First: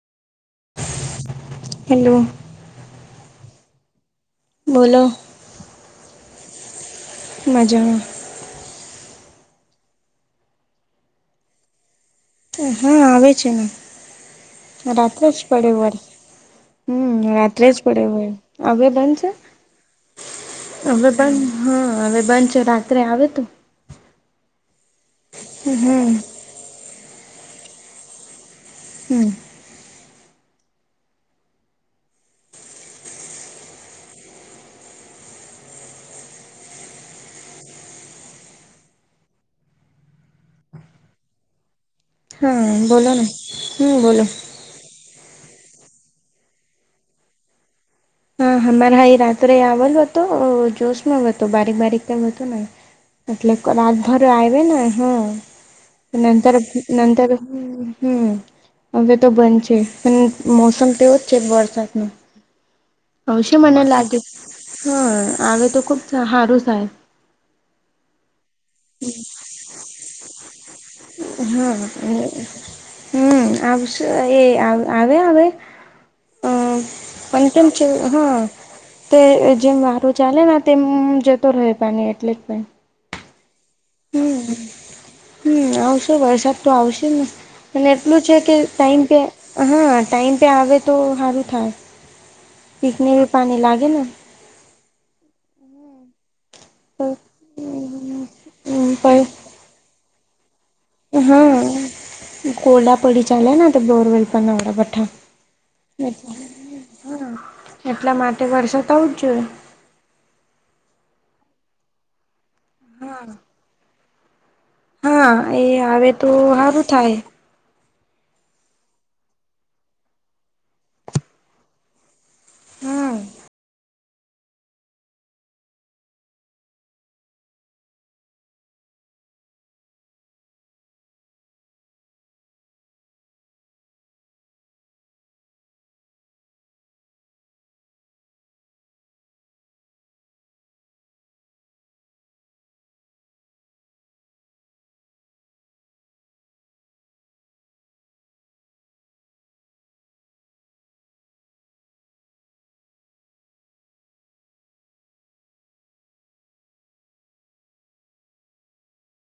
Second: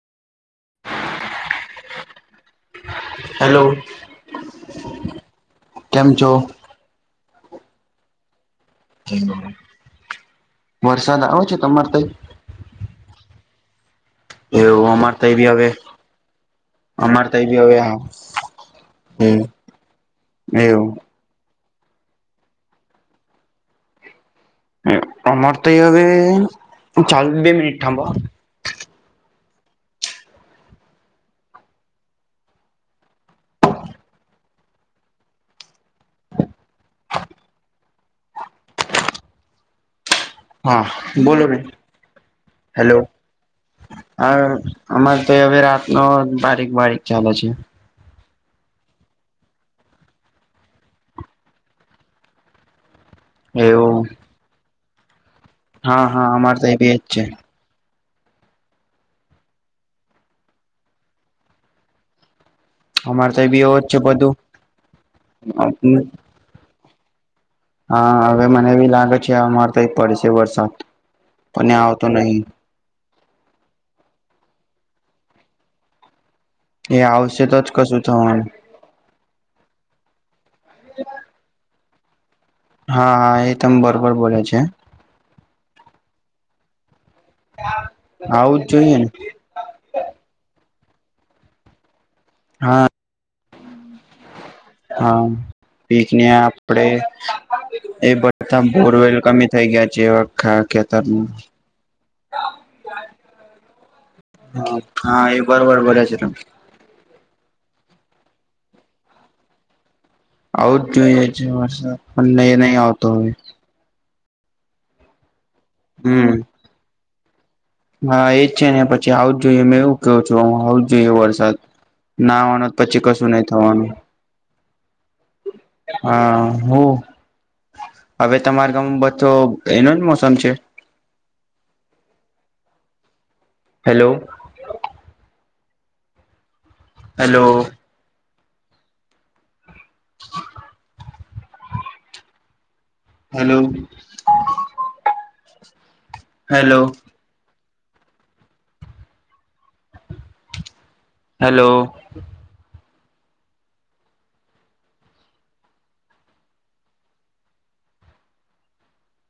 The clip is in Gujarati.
Hello hello. બોલો કેમ છો? મજામાં વરસાદ આવે છે તમારે ત્યાં? હા આવે છે ને એવું અમાર રાત્રે જ તઈ બી હવે પડ્યો વરસાદ હમ અમાર તઈ બી રાત્રે જ હવે આવ પડ્યો હોય હવે બંધ છે. હમ એવું. હવે બંધ હા હવે બંધ છે રાત્રે આવે તો અમાર તો એ હવે હમ ચાલ બે મિનિટ થાભ હમ્મ. હા બોલો બેન હા હેલો બોલો ને હમ બોલો. હા અમારે તો હવે રાતનો બારીક બારીક ચાલે છે. હા હમારા હાઈ રાત્રે આવેલો હતો જોશમાં હતો બારીક બારીક તેમ હતો નહી. એટલે એવું રાતભર આવે ને હા હા અમારે તો બી એજ છે [inaudible] હમ હવે તો બંધ છે પણ મોસમ તેવો જ છે વરસાદ નુ અમારે તો આવશે બી એવો મને જ છે લાગે હા આવે તો બધું ખુબ હારૂ સાય હા હવે મને એવી લાગે છે અમારે તો એ પડશે વરસાદ પણ આવતો નહી. હમ આવશે એ આવે હવે હમ એ આવશે તો જ [inaudible] ચ કશું હા. થવાનું તે જેમ વારો ચાલે ને તેમ જતો રહે પાની એટલે. પણ હા હા એ તમ બરોબર બોલે છે. હમ હમ આવશો વરસાદ તો આવશે ને અને એટલું છે કે આવું જ જોઈએ ટાઈમ ને પે હા ટાઈમ પે આવે તો હારું થાય. હા. [inaudible] પાણી લાગે ને. હા, બેઝને આપડે એ બધા પ બોરવેલ‌ કમી થઈ ગયા છે, અખા હ કોરડા પડી ચાલેના તો બોરવેલ પણ આવડા હા એ બરોબર બોલે છે બઠા, તમે હા એટલા માટે વરસાદ આવો જ જોઈએ. આવું જ જોઈએ છે, વરસાદ અને નહીં નઈ આવતો હા. હવે હા એ આવે તો હમ સારું થાય. હા એજ છે, ને પછી આવું જ જોઈએ મે એવું ક્યો છું, હું આવો જોઈએ વરસાદ ના આવાનું પછી હમ કશું નહી થવાનું. હા, હું હવે તમારા ગામમાં બધો એનો જ મોસમ છે? Hello, hello, hello, hello, hello,